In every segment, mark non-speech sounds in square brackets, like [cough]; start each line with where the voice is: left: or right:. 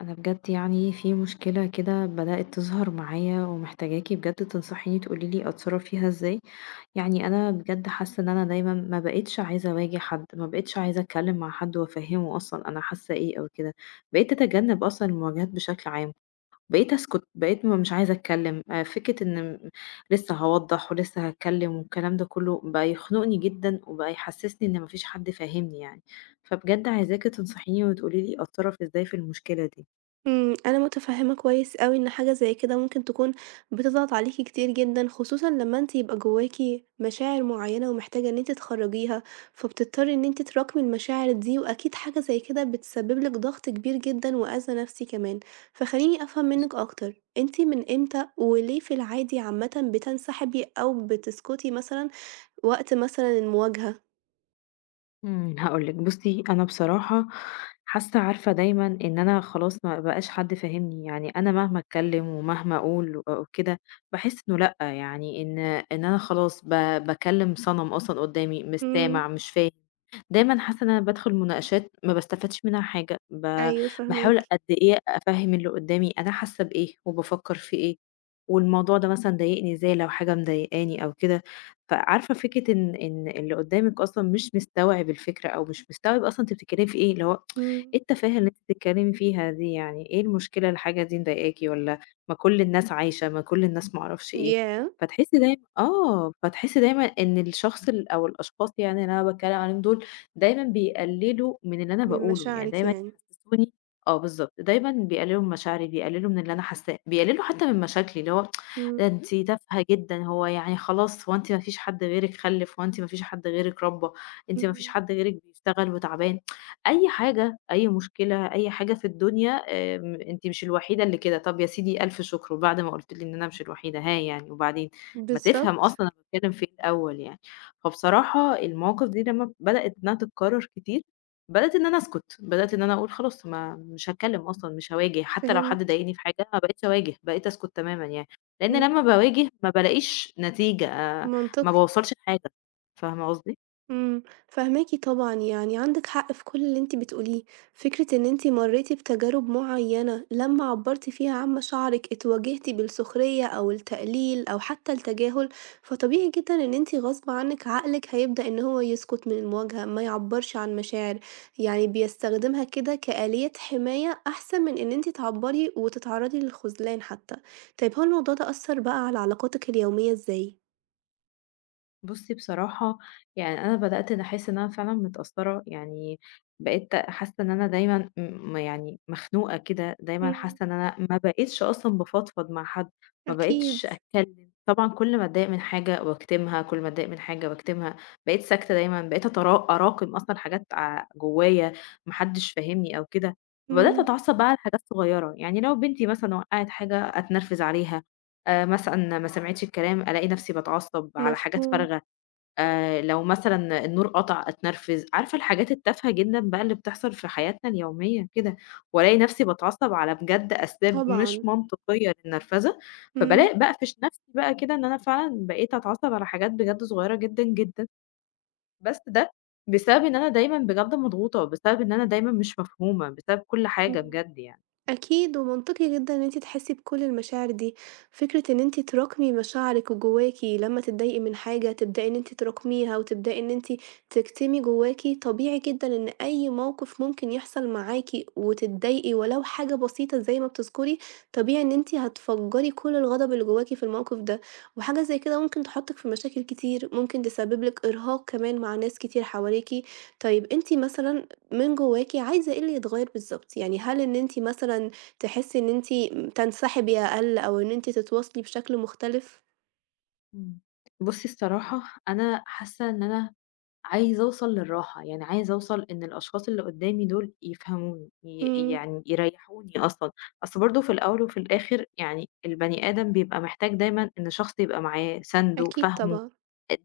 left: انا بجد يعني في مشكلة كده بدأت تظهر معايا، ومحتاجاكي بجد تنصحيني تقولي لي اتصرف فيها ازاي. يعني انا بجد حاسة ان انا دايما ما بقتش عايزة اواجه حد، ما بقتش عايزة اتكلم مع حد وافهمه اصلا انا حاسة ايه او كده. بقيت اتجنب اصلا المواجهات بشكل عام. بقيت اسكت، بقيت مش عايزة اتكلم، آه، فكرة ان لسه هوضح ولسه هتكلم، والكلام ده كله بقى يخنقني جدا وبقى يحسسني ان مفيش حد فاهمني يعني. فبجد عايزاكي تنصحيني وتقولي لي اتصرف ازاي في المشكلة دي.
right: أنا متفهمة كويس أوي إن حاجة زي كده ممكن تكون بتضغط عليكِ كتير جدًا، خصوصًا لما أنتِ يبقى جواكِ مشاعر معينة ومحتاجة إن أنتِ تخرجيها، فبتضطري إن أنتِ تراكمي المشاعر دي، وأكيد حاجة زي كده بتسبب لِك ضغط كبير جدًا وأذى نفسي كمان. فخليني أفهم منِك أكتر، أنتِ من إمتى وليه في العادي عامةً بتنسحبي أو بتسكتي مثلًا وقت مثلًا المواجهة؟
left: هاقول لِك بُصّي، أنا بصراحة حاسة عارفة دايمًا إن أنا خلاص ما بقاش حد فاهمني، يعني أنا مهما أتكلّم ومهما أقول و وكده باحس إنه لأ، يعني إن أنا خلاص باكلّم صنم أصلًا قدّامي، مش
right: إمم،
left: سامع، مش فاهم، دايمًا حاسة إن أنا بادخل مناقشات ما باستفادش منها حاجة،
right: أيوه
left: باحاول
right: فاهماكِ.
left: قد إيه أفهّم اللي قدّامي أنا حاسة بإيه وبافكّر في إيه، والموضوع ده مثلًا ضايقني إزاي لو حاجة مضايقاني أو كده. فعارفة فكرة إن اللي قدّامِك أصلًا مش مستوعب الفكرة أو مش مستوعب أصلًا أنتِ بتتكلّمي في إيه، اللي هو
right: إمم،
left: إيه التفاهة اللي أنتِ بتتكلّمي فيها دي يعني، إيه المشكلة الحاجة دي مضايقاكِ والّا ما كل الناس عايشة، ما كل الناس ما أعرفش إيه،
right: ياه!
left: فتحسّي دايمًا إن الشخص أو الأشخاص يعني اللي أنا باتكلّم عليهم دول دايمًا بيقلّلوا من اللي أنا
right: من
left: باقوله، يعني
right: مشاعرِك
left: دايمًا
right: يعني.
left: يحسّسوني آه بالضبط، دايمًا بيقلّلوا من مشاعري، بيقلّلوا من اللي أنا حاسّاه، بيقلّلوا حتى من مشاكلي، اللي هو ده
right: إمم،
left: أنتِ تافهة جدًا، هو يعني خلاص هو أنتِ ما فيش حد غيرِك خلِّف، هو أنتِ ما فيش حد غيرِك ربّى، أنتِ ما فيش
right: إمم.
left: حد غيرِك بيشتغل وتعبان، أي حاجة، أي مشكلة، أي حاجة في الدنيا أنتِ مش الوحيدة اللي كده، طَب يا سيدي ألف شكر، وبعد ما قُلت لي إن أنا مش الوحيدة، ها يعني وبعدين؟ ما تفهم أصلًا
right: بالضبط،
left: أنا باتكلم في إيه الأول يعني، فبصراحة المواقف دي لمّا بدأت إنها تتكرر كتير، بدأت إن أنا أسكت، بدأت إن أنا أقول خلاص ما مش هاتكلم أصلًا، مش هاواجه، حتى لو حد
right: فهمت،
left: ضايقني في حاجة ما بقيتش أواجه، بقيت أسكت تمامًا يعني. لإن
right: إمم،
left: لمّا باواجه ما بالاقيش نتيجة، آه، ما
right: منطقي،
left: باوصّلش لحاجة، فاهمة قصدي؟
right: إمم، فاهماكِ طبعًا، يعني عندِك حق في كل اللي أنتِ بتقوليه، فكرة إن أنتِ مرّيتِ بتجارب معيّنة لمّا عبّرتِ فيها عن مشاعرِك اتواجهتِ بالسخرية أو التقليل أو حتى التجاهل، فطبيعي جدًا إن أنتِ غصب عنِك عقلِك هيبدأ إن هو يسكت من المواجهة، ما يعبّرش عن مشاعر، يعني بيستخدمها كده كآلية حماية أحسن من إن أنتِ تعبّري وتتعرّضي للخذلان حتى. طيب هو الموضوع ده أثّر بقى على علاقاتِك اليومية إزاي؟
left: بُصّي بصراحة يعني أنا بدأت إن أحس إن أنا فعلًا متأثّرة، يعني بقيت حاسة إن أنا دايمًا يعني مخنوقة كده، دايمًا
right: إمم،
left: حاسة إن أنا ما بقيتش أصلًا بافضفض مع حد، ما
right: أكيد،
left: بقيتش أتكلم، طبعًا كل ما أتضايق من حاجة باكتمها، كل ما أتضايق من حاجة باكتمها، بقيت ساكتة دايمًا، بقيت أراكم أصلًا حاجات جوايا ما حدش فاهمني أو كده، وبدأت
right: إمم،
left: أتعصب بقى على حاجات صغيرة، يعني لو بنتي مثلًا وقعت حاجة أتنرفز عليها، مثلًا ما سمعتش الكلام ألاقي نفسي باتعصب على حاجات
right: مفهوم،
left: فارغة، لو مثلًا النور قطع أتنرفز، عارفة الحاجات التافهة جدًا بقى اللي بتحصل في حياتنا اليومية كده، والاقي نفسي باتعصب على بجد أسباب
right: طبعًا،
left: مش منطقية للنرفزة،
right: إمم،
left: فبالاقي باقفش نفسي بقى كده إن أنا فعلًا بقيت أتعصب على حاجات بجد صغيرة جدًا، جدًا، بس ده بسبب إن أنا دايمًا بجد مضغوطة، بسبب إن أنا دايمًا مش مفهومة، بسبب كل حاجة
right: إمم.
left: بجد يعني.
right: أكيد ومنطقي جدًا إن أنتِ تحسي بكل المشاعر دي، فكرة إن أنتِ تراكمي مشاعرِك وجواكِ لما تتضايقي من حاجة تبدئي إن أنتِ تراكميها، وتبدئي إن أنتِ تكتمي جواكِ، طبيعي جدًا إن أي موقف ممكن يحصل معاكِ وتتضايقي ولو حاجة بسيطة زي ما بتذكري، طبيعي إن أنتِ هتفجّري كل الغضب اللي جواكِ في الموقف ده، وحاجة زي كده ممكن تحطِّك في مشاكل كتير، ممكن تسبب لِك إرهاق كمان مع ناس كتير حواليكِ، طيب أنتِ مثلًا من جواكِ عايزة إيه اللي يتغيّر بالضبط؟ يعني هل إن أنتِ مثلًا تحسّي إن أنتِ م تنسحبي أقل أو إن أنتِ تتواصلي بشكل مختلف؟
left: إمم. بُصي الصراحة أنا حاسة إن أنا عايزة أوصل للراحة، يعني عايزة أوصل إن الأشخاص اللي قدّامي دول يفهموني،
right: إمم،
left: يعني يريّحوني أصلًا، أصل برضه في الأول وفي الآخر يعني البني آدم بيبقى محتاج دايمًا إن شخص يبقى معاه، سَنْده،
right: أكيد
left: فاهمه.
right: طبعًا.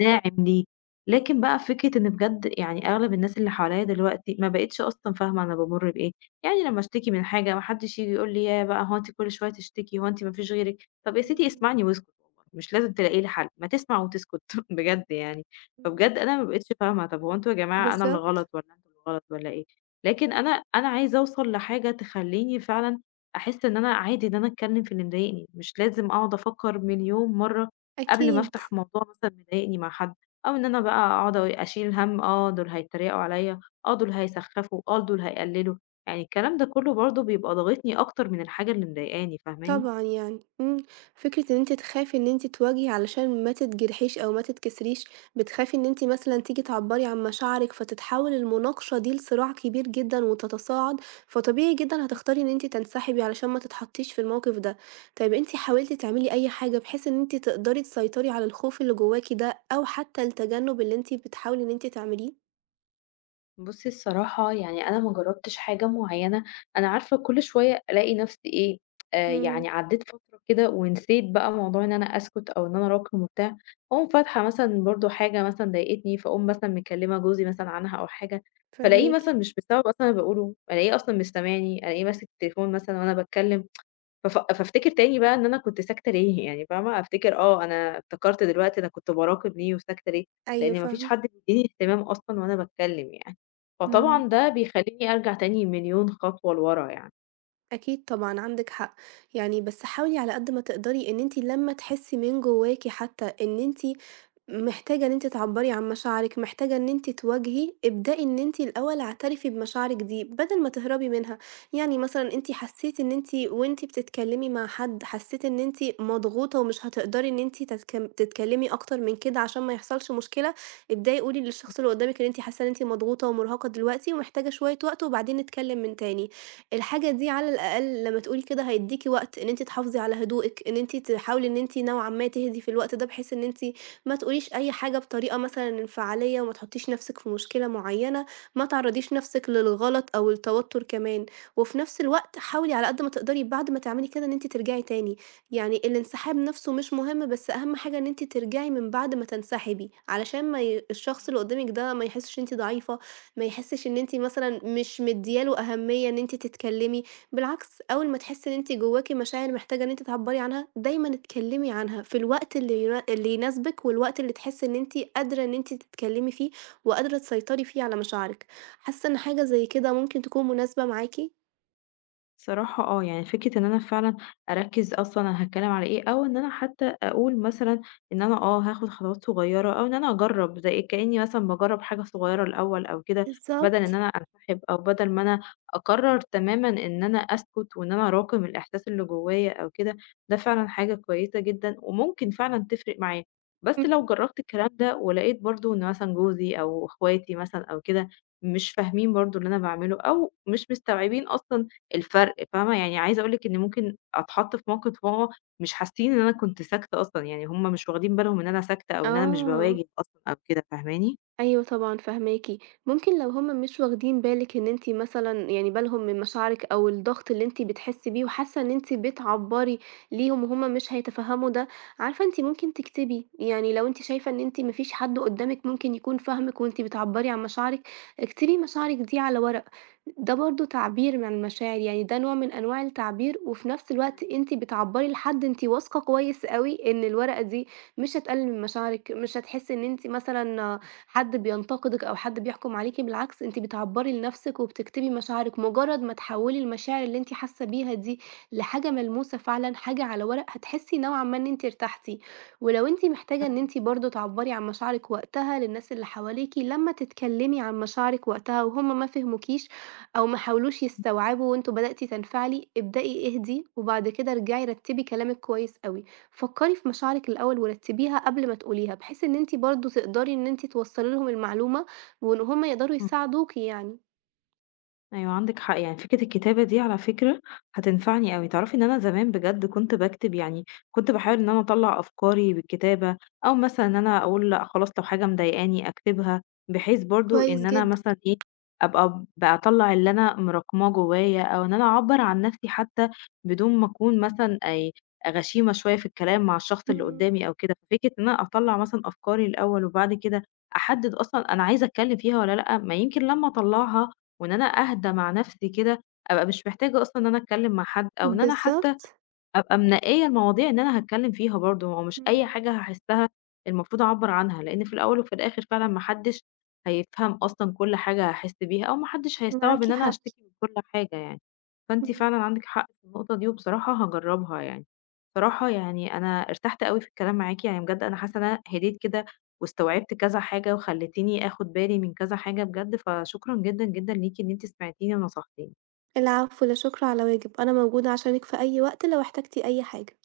left: داعم ليه، لكن بقى فكرة إن بجد يعني أغلب الناس اللي حواليّا دلوقتي ما بقتش أصلًا فاهمة أنا بامُر بإيه، يعني لمّا اشتكي من حاجة ما حدش ييجي يقول لي ياه بقى هو أنتِ كل شوية تشتكي، هو أنتِ ما فيش غيرِك، طب يا ستي
right: إمم،
left: اسمعني واسكت والله، مش لازم تلاقي لي حل، ما تسمع وتسكت [laughs] بجد يعني،
right: إمم.
left: فبجد أنا ما بقيتش فاهمة طب هو أنتم يا جماعة أنا اللي
right: بالضبط،
left: غلط والّا أنتم اللي غلط والّا إيه، لكن أنا عايزة أوصل لحاجة تخلّيني فعلًا أحس إن أنا عادي إن أنا أتكلم في اللي مضايقني، مش لازم أقعد أفكر مليون مرّة قبل ما
right: أكيد.
left: أفتح موضوع مثلًا مضايقني مع حد، أو إن أنا بقى أقعد أشيل هَم آه دول هيتريقوا عليَّ، آه دول هيسخّفوا، آه دول هيقللوا، يعني الكلام ده كله برضه بيبقى ضاغطني أكتر من الحاجة اللي مضايقاني، فاهماني؟
right: طبعًا يعني، فكرة إن أنتِ تخافي إن أنتِ تواجهي علشان ما تتجرحيش أو ما تتكسريش، بتخافي إن أنتِ مثلًا تيجي تعبّري عن مشاعرِك، فتتحول المناقشة دي لصراع كبير جدًا وتتصاعد، فطبيعي جدًا هتختاري إن أنتِ تنسحبي علشان ما تتحطيش في الموقف ده. طيب أنتِ حاولتِ تعملي أي حاجة بحيث إن أنتِ تقدري تسيطري على الخوف اللي جواكِ ده، أو حتى التجنب اللي أنتِ بتحاولي إن أنتِ تعمليه؟
left: بُصّي الصراحة يعني أنا ما جرّبتش حاجة معيّنة، أنا عارفة كل شوية ألاقي نَفْسي إيه،
right: إمم،
left: يعني عدّيت فترة كده ونسيت بقى موضوع إن أنا أسكُت أو إن أنا أراكم وبتاع، أقوم فاتحة مثلًا برضه حاجة مثلًا ضايقتني، فاقوم مثلًا مكلّمة جوزي مثلًا عنها أو حاجة، فالاقيه
right: فاهماكِ،
left: مثلًا مش بسبب أصلًا أنا باقوله، ألاقيه أصلًا مش سامعني، ألاقيه ماسك التليفون مثلًا وأنا باتكلّم. فف فافتكر تاني بقى إن أنا كنت ساكتة ليه يعني فاهمة، أفتكر آه أنا افتكرت دلوقتي أنا كنت باراقب ليه وساكتة ليه،
right: أيوه
left: لإن ما فيش
right: فاهمة.
left: حد بيدّيني اهتمام أصلًا وأنا باتكلم يعني،
right: إمم.
left: فطبعًا ده بيخلّيني أرجع تاني مليون خطوة لورا يعني.
right: أكيد طبعًا عندِك حق، يعني بس حاولي على قد ما تقدري إن أنتِ لمّا تحسي من جواكِ حتى إن أنتِ محتاجة إن أنتِ تعبّري عن مشاعرِك، محتاجة إن أنتِ تواجهي، ابدئي إن أنتِ الأول اعترفي بمشاعرِك دي بدل ما تهربي منها، يعني مثلًا أنتِ حسيتِ إن أنتِ وأنتِ بتتكلمي مع حد حسيتِ إن أنتِ مضغوطة ومش هتقدري إن أنتِ تتكلمي أكتر من كده عشان ما يحصلش مشكلة، ابدئي قولي للشخص اللي قدامِك إن أنتِ حاسة إن أنتِ مضغوطة ومرهقة دلوقتي ومحتاجة شوية وقت وبعدين نتكلم من تاني. الحاجة دي على الأقل لمّا تقولي كده هيدّيكِ وقت إن أنتِ تحافظي على هدوئِك، إن أنتِ تحاولي إن أنتِ نوعًا ما تهدي في الوقت ده، بحيث إن أنتِ ما تقوليش أي حاجة بطريقة مثلًا انفعالية، وما تحطّيش نَفْسِك في مشكلة معيّنة، ما تعرّضيش نَفْسِك للغلط أو التوتُّر كمان، وفي نَفْس الوقت حاولي على قد ما تقدري بعد ما تعملي كده إن أنتِ ترجعي تاني، يعني الانسحاب نَفْسه مش مهم، بس أهم حاجة إن أنتِ ترجعي من بعد ما تنسحبي، علشان ما ي الشخص اللي قدّامِك ده ما يحسّش إن أنتِ ضعيفة، ما يحسش إن أنتِ مثلًا مش مديّة له أهمية إن أنتِ تتكلمي، بالعكس أول ما تحسي إن أنتِ جواكِ مشاعر محتاجة إن أنتِ تعبّري عنها، دايمًا اتكلمي عنها في الوقت اللي يناسبِك، والوقت اللي تحسي إن أنتِ قادرة إن أنتِ تتكلمي فيه، وقادرة تسيطري فيه على مشاعرِك. حاسة إن حاجة زي كده ممكن تكون مناسبة معاكِ؟
left: صراحة آه، يعني فكرة إن أنا فعلًا أركّز أصلًا أنا هاتكلّم على إيه، أو إن أنا حتى أقول مثلًا إن أنا هاخد خطوات صغيّرة أو إن أنا أجرّب زي كإنّي مثلًا باجرّب حاجة صغيّرة الأول أو كده، بدل إن
right: بالضبط،
left: أنا أنسحب أو بدل ما أنا أقرّر تمامًا إن أنا أسكت وإن أنا أراكم الإحساس اللي جوّايا أو كده، ده فعلًا حاجة كويسة جدًا وممكن فعلًا تفرق معايا. بس لو
right: إمم.
left: جرّبت الكلام ده ولقيت برضه إن مثلًا جوزي أو إخواتي مثلًا أو كده مش فاهمين برضه اللي أنا باعمله أو مش مستوعبين أصلًا الفرق فاهمة، يعني عايزة أقول لِك إن ممكن أتحط في موقف وهو مش حاسين إن أنا كنت ساكتة أصلًا، يعني هُم مش واخدين بالهم إن أنا ساكتة أو إن أنا مش
right: آه.
left: باواجه أصلًا أو كده، فاهماني؟
right: أيوه طبعًا فاهماكِ، ممكن لو هُم مش واخدين بالِك إن أنتِ مثلًا يعني بالهم من مشاعرِك أو الضغط اللي أنتِ بتحسّي بيه وحاسة إن أنتِ بتعبّري ليهم وهُم مش هيتفهموا ده، عارفة أنتِ ممكن تكتبي، يعني لو أنتِ شايفة إن أنتِ ما فيش حد قدّامِك ممكن يكون فاهمِك وأنتِ بتعبّري عن مشاعرِك، اكتبي مشاعرِك دي على ورق، ده برضه تعبير عن المشاعر، يعني ده نوع من أنواع التعبير وفي نفس الوقت أنتِ بتعبّري لحد أنتِ واثقة كويس أوي إن الورقة دي مش هتقلل من مشاعرِك، مش هتحسّي إن أنتِ مثلًا حد بينتقدِك أو حد بيحكُم عليكِ، بالعكس أنتِ بتعبّري لنفسِك وبتكتبي مشاعرِك، مجرّد ما تحوّلي المشاعر اللي أنتِ حاسة بيها دي لحاجة ملموسة فعلًا، حاجة على ورق، هتحسّي نوعًا ما إن أنتِ ارتحتِ. ولو أنتِ محتاجة إن
left: فاهماكِ،
right: أنتِ برضه تعبّري عن مشاعرِك وقتها للناس اللي حواليكِ، لمّا تتكلّمي عن مشاعرِك وقتها وهُم ما فهموكيش أو ما حاولوش يستوعبوا وأنتِ بدأتِ تنفعلي، ابدئي اهدي وبعد كده ارجعي رتّبي كلامِك كويس أوي. فكري في مشاعرِك الأول ورتبيها قبل ما تقوليها، بحيث إن أنتِ برضه تقدري إن أنتِ توصلي لهم المعلومة، وإن هُم يقدروا
left: إمم.
right: يساعدوكِ يعني.
left: أيوه عندِك حق، يعني فكرة الكتابة دي على فكرة هتنفعني أوي، تعرفي إن أنا زمان بجد كنت باكتب يعني كنت باحاول إن أنا أطلّع أفكاري بالكتابة، أو مثلًا إن أنا أقول لأ خلاص لو حاجة مضايقاني أكتبها، بحيث برضه
right: كويس
left: إن أنا
right: جدًا.
left: مثلًا إيه، أبقى باطلّع اللي أنا مراكماه جوايا، أو إن أنا أعبّر عن نفسي حتى بدون ما أكون مثلًا غشيمة شوية في الكلام مع الشخص اللي
right: إمم،
left: قدامي أو كده، ففكرة إن أنا أطلّع مثلًا أفكاري الأول وبعد كده أحدد أصلًا أنا عايزة أتكلم فيها والّا لأ، ما يمكن لمّا أطلّعها وإن أنا أهدى مع نفسي كده، أبقى مش محتاجة أصلًا إن أنا أتكلم مع حد أو إن أنا حتى
right: بالضبط،
left: أبقى منقية المواضيع إن أنا هاتكلم فيها برضه، هو مش أي
right: إمم،
left: حاجة هاحسها المفروض أعبّر عنها، لإن في الأول وفي الآخر فعلًا ما حدش هيفهم أصلًا كل حاجة هاحس بيها، أو ما حدش هيستوعب
right: معاكِ
left: إن أنا
right: حق،
left: هاشتكي من كل حاجة يعني. فأنتِ
right: إمم.
left: فعلًا عندِك حق في النقطة دي، وبصراحة هاجرّبها يعني. بصراحة يعني أنا ارتحت أوي في الكلام معاكِ، يعني بجد أنا حاسة إن أنا هديت كده، واستوعبت كذا حاجة، وخلّيتيني آخد بالي من كذا حاجة بجد، فشكرًا جدًا، جدًا ليكِ إن أنتِ سمعتيني ونصحتيني.
right: العفو، لا شكر على واجب، أنا موجودة عشانِك في أي وقت لو احتجتِ أي حاجة.